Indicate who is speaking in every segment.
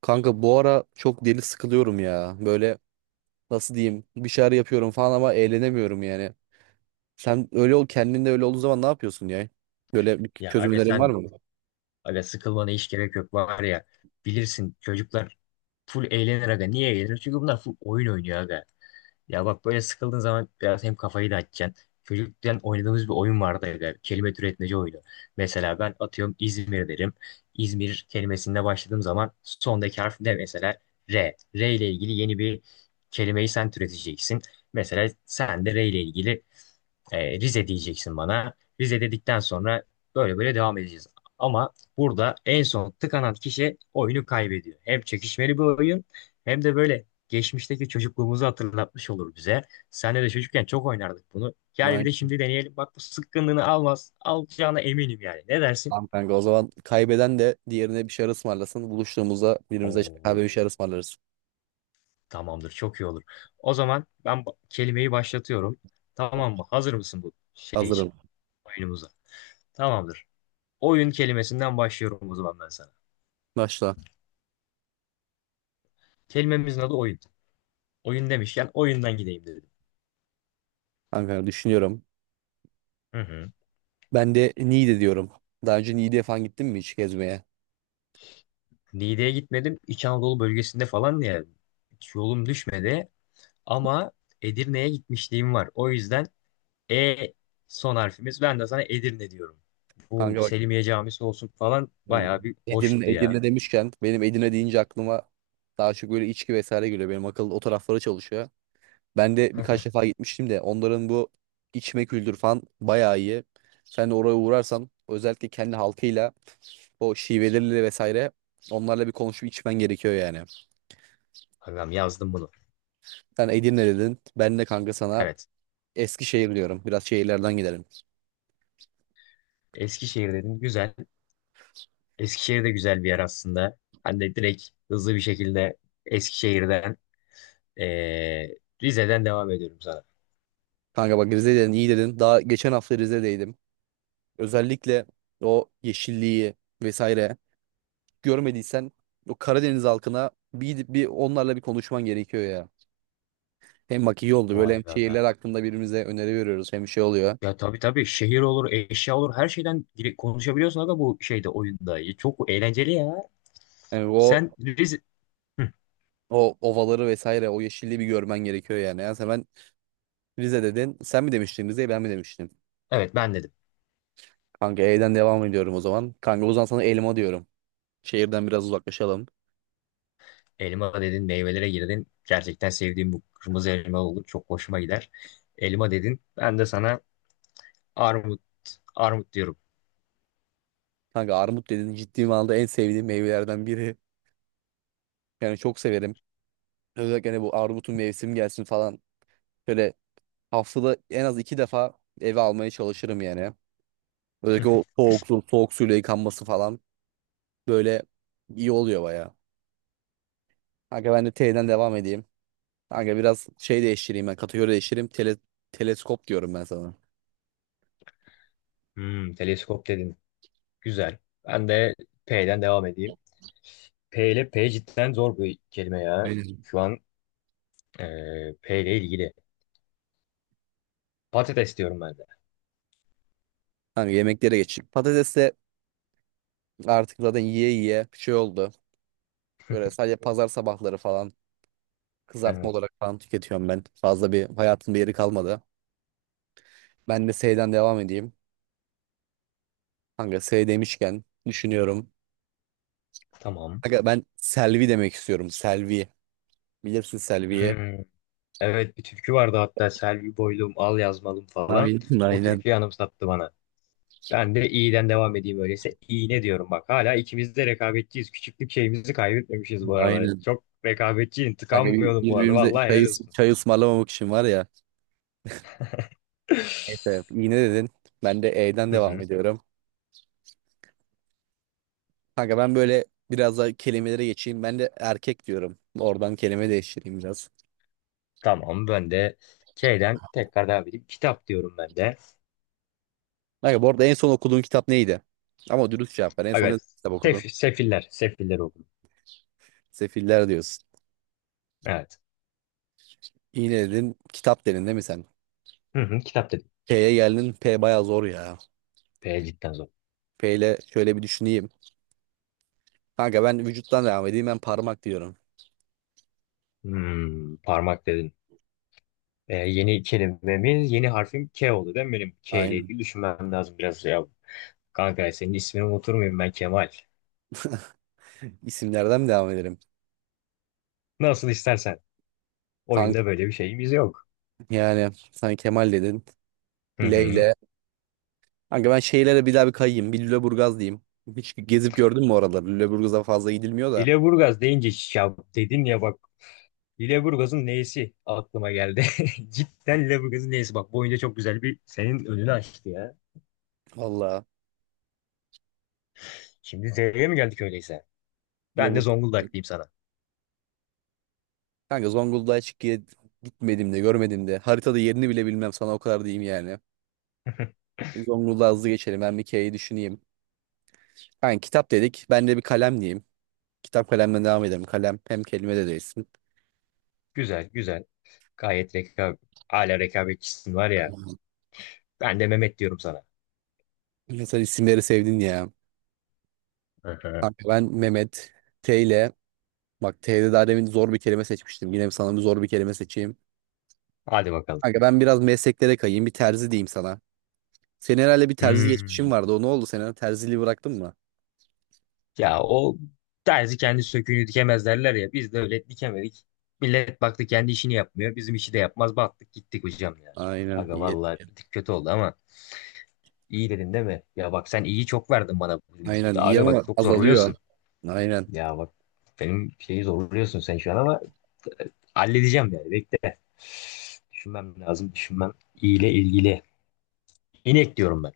Speaker 1: Kanka bu ara çok deli sıkılıyorum ya. Böyle nasıl diyeyim bir şeyler yapıyorum falan ama eğlenemiyorum yani. Sen öyle ol kendinde öyle olduğu zaman ne yapıyorsun ya? Böyle bir
Speaker 2: Ya aga
Speaker 1: çözüm var
Speaker 2: sen
Speaker 1: mı?
Speaker 2: aga sıkılmana hiç gerek yok var ya, bilirsin çocuklar full eğlenir aga. Niye eğlenir? Çünkü bunlar full oyun oynuyor aga. Ya bak, böyle sıkıldığın zaman biraz hem kafayı da dağıtacaksın. Çocukken oynadığımız bir oyun vardı aga, kelime türetmeci oyunu. Mesela ben atıyorum İzmir derim. İzmir kelimesinde başladığım zaman sondaki harf ne mesela? R. R ile ilgili yeni bir kelimeyi sen türeteceksin. Mesela sen de R ile ilgili Rize diyeceksin bana. Rize dedikten sonra böyle böyle devam edeceğiz. Ama burada en son tıkanan kişi oyunu kaybediyor. Hem çekişmeli bir oyun hem de böyle geçmişteki çocukluğumuzu hatırlatmış olur bize. Senle de çocukken çok oynardık bunu. Gel bir de
Speaker 1: Aynen.
Speaker 2: şimdi deneyelim. Bak bu sıkkınlığını almaz. Alacağına eminim yani. Ne dersin?
Speaker 1: Tamam kanka, o zaman kaybeden de diğerine bir şeyler ısmarlasın. Buluştuğumuzda birbirimize kahve
Speaker 2: Oo,
Speaker 1: bir şeyler ısmarlarız.
Speaker 2: tamamdır, çok iyi olur. O zaman ben bu kelimeyi başlatıyorum. Tamam mı? Hazır mısın bu şey için?
Speaker 1: Hazırım.
Speaker 2: Oyunumuza. Tamamdır. Oyun kelimesinden başlıyorum o zaman ben sana.
Speaker 1: Başla.
Speaker 2: Kelimemizin adı oyun. Oyun demişken oyundan gideyim dedim.
Speaker 1: Kanka düşünüyorum.
Speaker 2: Hı hı.
Speaker 1: Ben de Niğde diyorum. Daha önce Niğde'ye falan gittin mi hiç gezmeye?
Speaker 2: Niğde'ye gitmedim. İç Anadolu bölgesinde falan ya, hiç yolum düşmedi. Ama Edirne'ye gitmişliğim var. O yüzden E son harfimiz. Ben de sana Edirne diyorum. Bu
Speaker 1: Kanka bak.
Speaker 2: Selimiye Camisi olsun falan bayağı bir
Speaker 1: Edirne,
Speaker 2: hoştu ya.
Speaker 1: Edirne demişken benim Edirne deyince aklıma daha çok böyle içki vesaire geliyor. Benim akıl o taraflara çalışıyor. Ben de birkaç defa gitmiştim de onların bu içme kültürü falan bayağı iyi. Sen de oraya uğrarsan özellikle kendi halkıyla o şiveleriyle vesaire onlarla bir konuşup içmen gerekiyor yani.
Speaker 2: Adam yazdım bunu.
Speaker 1: Sen Edirne dedin. Ben de kanka sana
Speaker 2: Evet.
Speaker 1: Eskişehir diyorum. Biraz şehirlerden gidelim.
Speaker 2: Eskişehir dedim. Güzel. Eskişehir de güzel bir yer aslında. Hani de direkt hızlı bir şekilde Eskişehir'den Ee, Rize'den devam ediyorum sana.
Speaker 1: Kanka bak, Rize dedin, iyi dedin. Daha geçen hafta Rize'deydim. Özellikle o yeşilliği vesaire görmediysen o Karadeniz halkına bir gidip bir onlarla bir konuşman gerekiyor ya. Hem bak iyi oldu böyle,
Speaker 2: Vay
Speaker 1: hem
Speaker 2: be be.
Speaker 1: şehirler hakkında birbirimize öneri veriyoruz, hem şey oluyor.
Speaker 2: Ya tabii tabii, şehir olur, eşya olur. Her şeyden konuşabiliyorsun aga bu şeyde, oyunda. Ya çok eğlenceli ya.
Speaker 1: Yani o
Speaker 2: Sen Rize... Hı,
Speaker 1: o ovaları vesaire o yeşilliği bir görmen gerekiyor yani. Yani sen ben Rize dedin. Sen mi demiştin Rize'yi, ben mi demiştim?
Speaker 2: evet, ben dedim.
Speaker 1: Kanka E'den devam ediyorum o zaman. Kanka o zaman sana elma diyorum. Şehirden biraz uzaklaşalım.
Speaker 2: Elma dedin, meyvelere girdin. Gerçekten sevdiğim bu kırmızı elma olur. Çok hoşuma gider. Elma dedin. Ben de sana armut, armut diyorum.
Speaker 1: Kanka armut dedin, ciddi manada en sevdiğim meyvelerden biri. Yani çok severim. Özellikle hani bu armutun mevsim gelsin falan. Şöyle haftada en az iki defa eve almaya çalışırım yani. Özellikle o soğuk, su, soğuk suyla yıkanması falan böyle iyi oluyor baya. Kanka ben de teyden devam edeyim. Kanka biraz şey değiştireyim, ben kategori değiştireyim. Teleskop diyorum ben sana.
Speaker 2: Teleskop dedin. Güzel. Ben de P'den devam edeyim. P ile P cidden zor bir kelime ya.
Speaker 1: Aynen.
Speaker 2: Şu an P ile ilgili. Patates diyorum ben de.
Speaker 1: Kanka yemeklere geçeyim. Patates de artık zaten yiye yiye şey oldu. Böyle sadece pazar sabahları falan kızartma
Speaker 2: Evet.
Speaker 1: olarak falan tüketiyorum ben. Fazla bir hayatın bir yeri kalmadı. Ben de seyden devam edeyim. Kanka S demişken düşünüyorum.
Speaker 2: Tamam.
Speaker 1: Kanka ben Selvi demek istiyorum. Selvi. Bilirsin Selvi'yi.
Speaker 2: Hmm, Evet, bir türkü vardı hatta, Selvi Boylum al yazmalım falan.
Speaker 1: Aynen,
Speaker 2: O
Speaker 1: aynen.
Speaker 2: türküyü anımsattı bana. Ben de iyiden devam edeyim öyleyse. İğne diyorum, bak. Hala ikimiz de rekabetçiyiz. Küçüklük şeyimizi kaybetmemişiz bu arada.
Speaker 1: Aynen.
Speaker 2: Çok rekabetçiyim.
Speaker 1: Kanka
Speaker 2: Tıkanmıyordum bu arada.
Speaker 1: birbirimize
Speaker 2: Vallahi
Speaker 1: çay,
Speaker 2: helal olsun.
Speaker 1: çay ısmarlamamak için var ya. Neyse iğne dedin. Ben de E'den
Speaker 2: Hı
Speaker 1: devam
Speaker 2: hı.
Speaker 1: ediyorum. Kanka ben böyle biraz daha kelimelere geçeyim. Ben de erkek diyorum. Oradan kelime değiştireyim biraz.
Speaker 2: Tamam, ben de şeyden tekrar devam edeyim. Kitap diyorum ben de.
Speaker 1: Kanka bu arada en son okuduğun kitap neydi? Ama dürüst cevap ver. En son ne
Speaker 2: Evet.
Speaker 1: kitap okudun?
Speaker 2: Sefiller. Sefiller okudum.
Speaker 1: Sefiller diyorsun.
Speaker 2: Evet.
Speaker 1: İğne dedin. Kitap dedin değil mi sen?
Speaker 2: Hı hı, kitap dedim.
Speaker 1: P'ye geldin. P baya zor ya.
Speaker 2: P cidden zor.
Speaker 1: P ile şöyle bir düşüneyim. Kanka ben vücuttan devam edeyim. Ben parmak diyorum.
Speaker 2: Parmak dedin. Yeni kelimemiz, yeni harfim K oldu değil mi benim? K ile
Speaker 1: Aynen.
Speaker 2: ilgili düşünmem lazım biraz ya. Kanka, senin ismini unutur muyum ben, Kemal?
Speaker 1: İsimlerden mi devam edelim?
Speaker 2: Nasıl istersen.
Speaker 1: Kanka
Speaker 2: Oyunda böyle bir şeyimiz yok.
Speaker 1: yani sen Kemal dedin.
Speaker 2: Hı hı.
Speaker 1: Leyle. Kanka ben şeylere bir daha bir kayayım. Bir Lüleburgaz diyeyim. Hiç gezip gördün mü oraları? Lüleburgaz'a fazla gidilmiyor da.
Speaker 2: Hileburgaz deyince ya dedin ya, bak. Hileburgaz'ın neyisi aklıma geldi. Cidden Hileburgaz'ın neyisi, bak. Bu oyunda çok güzel bir senin önünü açtı ya.
Speaker 1: Valla.
Speaker 2: Şimdi Z'ye mi geldik öyleyse? Ben de
Speaker 1: Lüleburgaz.
Speaker 2: Zonguldak diyeyim sana.
Speaker 1: Kanka Zonguldak'a hiç gitmedim de, görmedim de. Haritada yerini bile bilmem, sana o kadar diyeyim yani. Zonguldak'a hızlı geçelim. Ben bir K'yi düşüneyim. Kanka kitap dedik. Ben de bir kalem diyeyim. Kitap kalemden devam edelim. Kalem hem kelime de değilsin.
Speaker 2: Güzel güzel. Gayet rekabet. Hala rekabetçisin var ya.
Speaker 1: Aynen.
Speaker 2: Ben de Mehmet diyorum sana.
Speaker 1: Sen isimleri sevdin ya.
Speaker 2: Hı hı.
Speaker 1: Kanka ben Mehmet, T ile, bak T'de daha demin zor bir kelime seçmiştim. Yine sana bir zor bir kelime seçeyim.
Speaker 2: Hadi bakalım.
Speaker 1: Kanka ben biraz mesleklere kayayım. Bir terzi diyeyim sana. Senin herhalde bir terzi geçmişin
Speaker 2: Hmm.
Speaker 1: vardı. O ne oldu? Sen herhalde terziliği bıraktın mı?
Speaker 2: Ya o terzi kendi söküğünü dikemez derler ya. Biz de öyle dikemedik. Millet baktı, kendi işini yapmıyor. Bizim işi de yapmaz. Battık gittik hocam ya.
Speaker 1: Aynen,
Speaker 2: Aga
Speaker 1: iyi.
Speaker 2: vallahi bir tık kötü oldu ama iyi dedin değil mi? Ya bak, sen iyi çok verdin bana bugün.
Speaker 1: Aynen iyi
Speaker 2: Aga bak,
Speaker 1: ama
Speaker 2: çok
Speaker 1: azalıyor.
Speaker 2: zorluyorsun.
Speaker 1: Aynen.
Speaker 2: Ya bak, benim şeyi zorluyorsun sen şu an ama halledeceğim yani, bekle. Düşünmem lazım, düşünmem. İyi ile ilgili. İnek diyorum ben.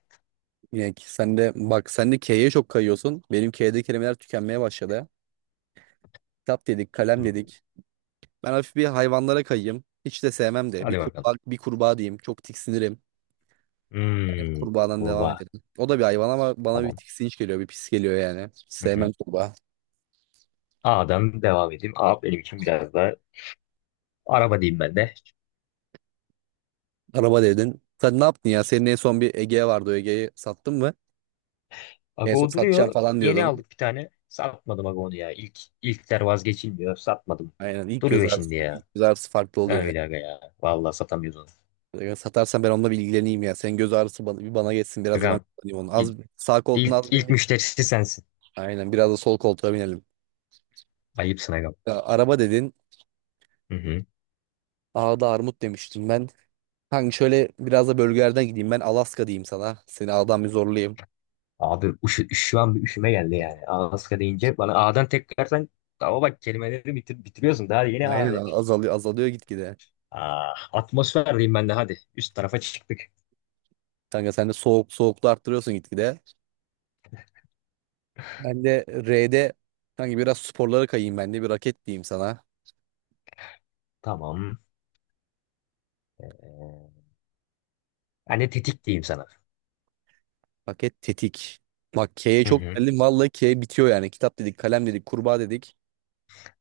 Speaker 1: Yani ki sen de bak, sen de K'ye çok kayıyorsun. Benim K'de kelimeler tükenmeye başladı. Kitap dedik, kalem
Speaker 2: Hmm.
Speaker 1: dedik. Ben hafif bir hayvanlara kayayım. Hiç de sevmem de. Bir
Speaker 2: Hadi bakalım.
Speaker 1: kurbağa, bir kurbağa diyeyim. Çok tiksinirim.
Speaker 2: Hmm.
Speaker 1: Kurbağadan devam
Speaker 2: Kurbağa.
Speaker 1: edelim. O da bir hayvan ama bana bir
Speaker 2: Tamam.
Speaker 1: tiksinç geliyor, bir pis geliyor yani. Sevmem kurbağa.
Speaker 2: A'dan devam edeyim. A benim için biraz daha, araba diyeyim ben de.
Speaker 1: Araba dedin. Sen ne yaptın ya? Senin en son bir Ege vardı. O Ege'yi sattın mı? En son
Speaker 2: Ago
Speaker 1: satacağım
Speaker 2: duruyor.
Speaker 1: falan
Speaker 2: Yeni
Speaker 1: diyordun.
Speaker 2: aldık bir tane. Satmadım Ago'nu ya. İlk, ilkler vazgeçilmiyor. Satmadım.
Speaker 1: Aynen. İlk göz
Speaker 2: Duruyor şimdi
Speaker 1: ağrısı,
Speaker 2: ya.
Speaker 1: ilk göz ağrısı farklı
Speaker 2: Ha,
Speaker 1: oluyor.
Speaker 2: öyle aga ya. Vallahi satamıyoruz onu.
Speaker 1: Yani. Satarsan ben onunla bir ilgileneyim ya. Senin göz ağrısı bana, bir bana geçsin. Biraz da ben
Speaker 2: Agam
Speaker 1: kullanayım onu. Az,
Speaker 2: ilk,
Speaker 1: sağ koltuğuna
Speaker 2: ilk,
Speaker 1: az
Speaker 2: ilk
Speaker 1: bindik.
Speaker 2: müşterisi sensin.
Speaker 1: Aynen. Biraz da sol koltuğa binelim.
Speaker 2: Ayıpsın agam.
Speaker 1: Ya, araba dedin.
Speaker 2: Hı hı.
Speaker 1: Ağda armut demiştim ben. Kanka şöyle biraz da bölgelerden gideyim. Ben Alaska diyeyim sana. Seni ağdan bir zorlayayım.
Speaker 2: Abi şu an bir üşüme geldi yani. Alaska deyince bana A'dan tekrardan, ama bak kelimeleri bitiriyorsun. Daha yeni A
Speaker 1: Aynen,
Speaker 2: demiştin.
Speaker 1: azalıyor azalıyor gitgide.
Speaker 2: Ah, atmosfer diyeyim ben de hadi. Üst tarafa çıktık.
Speaker 1: Kanka sen de soğuk soğuklu arttırıyorsun gitgide. Ben de R'de, kanka biraz sporlara kayayım, ben de bir raket diyeyim sana.
Speaker 2: Tamam. Ee, Ben tetik diyeyim sana.
Speaker 1: Raket, tetik. Bak K'ye
Speaker 2: Hı
Speaker 1: çok
Speaker 2: hı.
Speaker 1: geldim. Vallahi K bitiyor yani. Kitap dedik, kalem dedik, kurbağa dedik.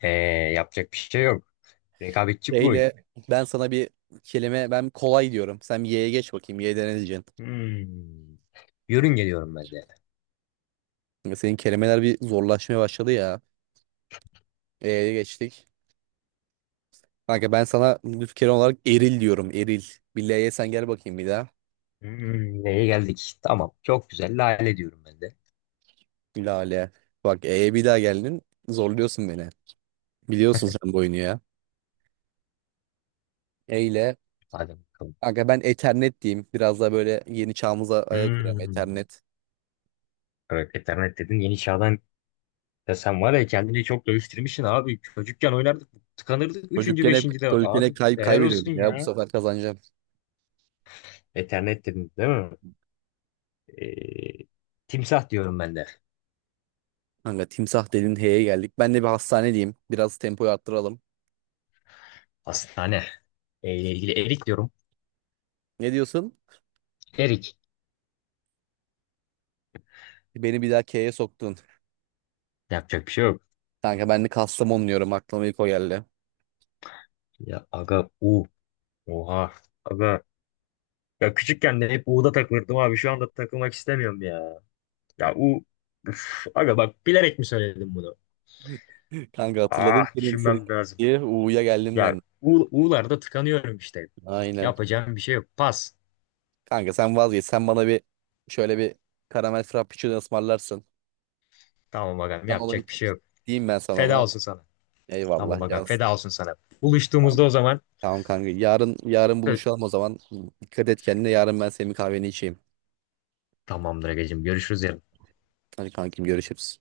Speaker 2: Ee, Yapacak bir şey yok.
Speaker 1: K
Speaker 2: Rekabetçi bir oyun.
Speaker 1: ile ben sana bir kelime, ben kolay diyorum. Sen Y'ye geç bakayım. Y'de ne diyeceksin?
Speaker 2: Hmm. Yörün geliyorum ben de.
Speaker 1: Kanka senin kelimeler bir zorlaşmaya başladı ya. E'ye geçtik. Kanka ben sana lüf kelime olarak eril diyorum. Eril. Bir L'ye sen gel bakayım bir daha.
Speaker 2: Neye geldik? Tamam. Çok güzel. Lale diyorum ben de.
Speaker 1: Lale. Bak E'ye bir daha geldin. Zorluyorsun beni. Biliyorsun sen bu oyunu ya. Eyle.
Speaker 2: Hadi bakalım.
Speaker 1: Kanka ben Ethernet diyeyim. Biraz daha böyle yeni çağımıza ayak uyuyorum,
Speaker 2: Hmm.
Speaker 1: Ethernet.
Speaker 2: Evet, Ethernet dedin. Yeni çağdan ya, sen var ya, kendini çok dövüştürmüşsün abi. Çocukken oynardık. Tıkanırdık. Üçüncü,
Speaker 1: Çocukken hep,
Speaker 2: beşinci de.
Speaker 1: çocukken
Speaker 2: Abi
Speaker 1: hep
Speaker 2: helal olsun
Speaker 1: kaybediyordum ya. Bu
Speaker 2: ya.
Speaker 1: sefer kazanacağım.
Speaker 2: Ethernet dedin değil mi? Ee, Timsah diyorum ben de.
Speaker 1: Kanka timsah dedin, H'ye geldik. Ben de bir hastane diyeyim. Biraz tempoyu arttıralım.
Speaker 2: Hastane. E ile ilgili erik diyorum.
Speaker 1: Ne diyorsun?
Speaker 2: Erik.
Speaker 1: Beni bir daha K'ye soktun.
Speaker 2: Yapacak bir şey yok.
Speaker 1: Kanka ben de Kastamonu diyorum, aklıma ilk o geldi.
Speaker 2: Ya aga U. Oha. Aga. Ya küçükken de hep U'da takılırdım abi. Şu anda takılmak istemiyorum ya. Ya U. Üf, aga bak, bilerek mi söyledim bunu?
Speaker 1: Kanka hatırladım,
Speaker 2: Ah,
Speaker 1: senin
Speaker 2: düşünmem lazım.
Speaker 1: diye U'ya geldim
Speaker 2: Ya
Speaker 1: ben.
Speaker 2: U, U'larda tıkanıyorum işte.
Speaker 1: Aynen.
Speaker 2: Yapacağım bir şey yok. Pas.
Speaker 1: Kanka sen vazgeç. Sen bana bir şöyle bir karamel frappuccino ısmarlarsın.
Speaker 2: Tamam agam,
Speaker 1: Sen ona
Speaker 2: yapacak bir şey yok.
Speaker 1: diyeyim ben sana
Speaker 2: Feda
Speaker 1: ona.
Speaker 2: olsun sana.
Speaker 1: Eyvallah.
Speaker 2: Tamam agam,
Speaker 1: Yaz.
Speaker 2: feda olsun sana. Buluştuğumuzda o zaman.
Speaker 1: Tamam kanka. Yarın, yarın
Speaker 2: Ö-
Speaker 1: buluşalım o zaman. Dikkat et kendine. Yarın ben senin kahveni içeyim.
Speaker 2: Tamamdır agacığım, görüşürüz yarın.
Speaker 1: Hadi kankim, görüşürüz.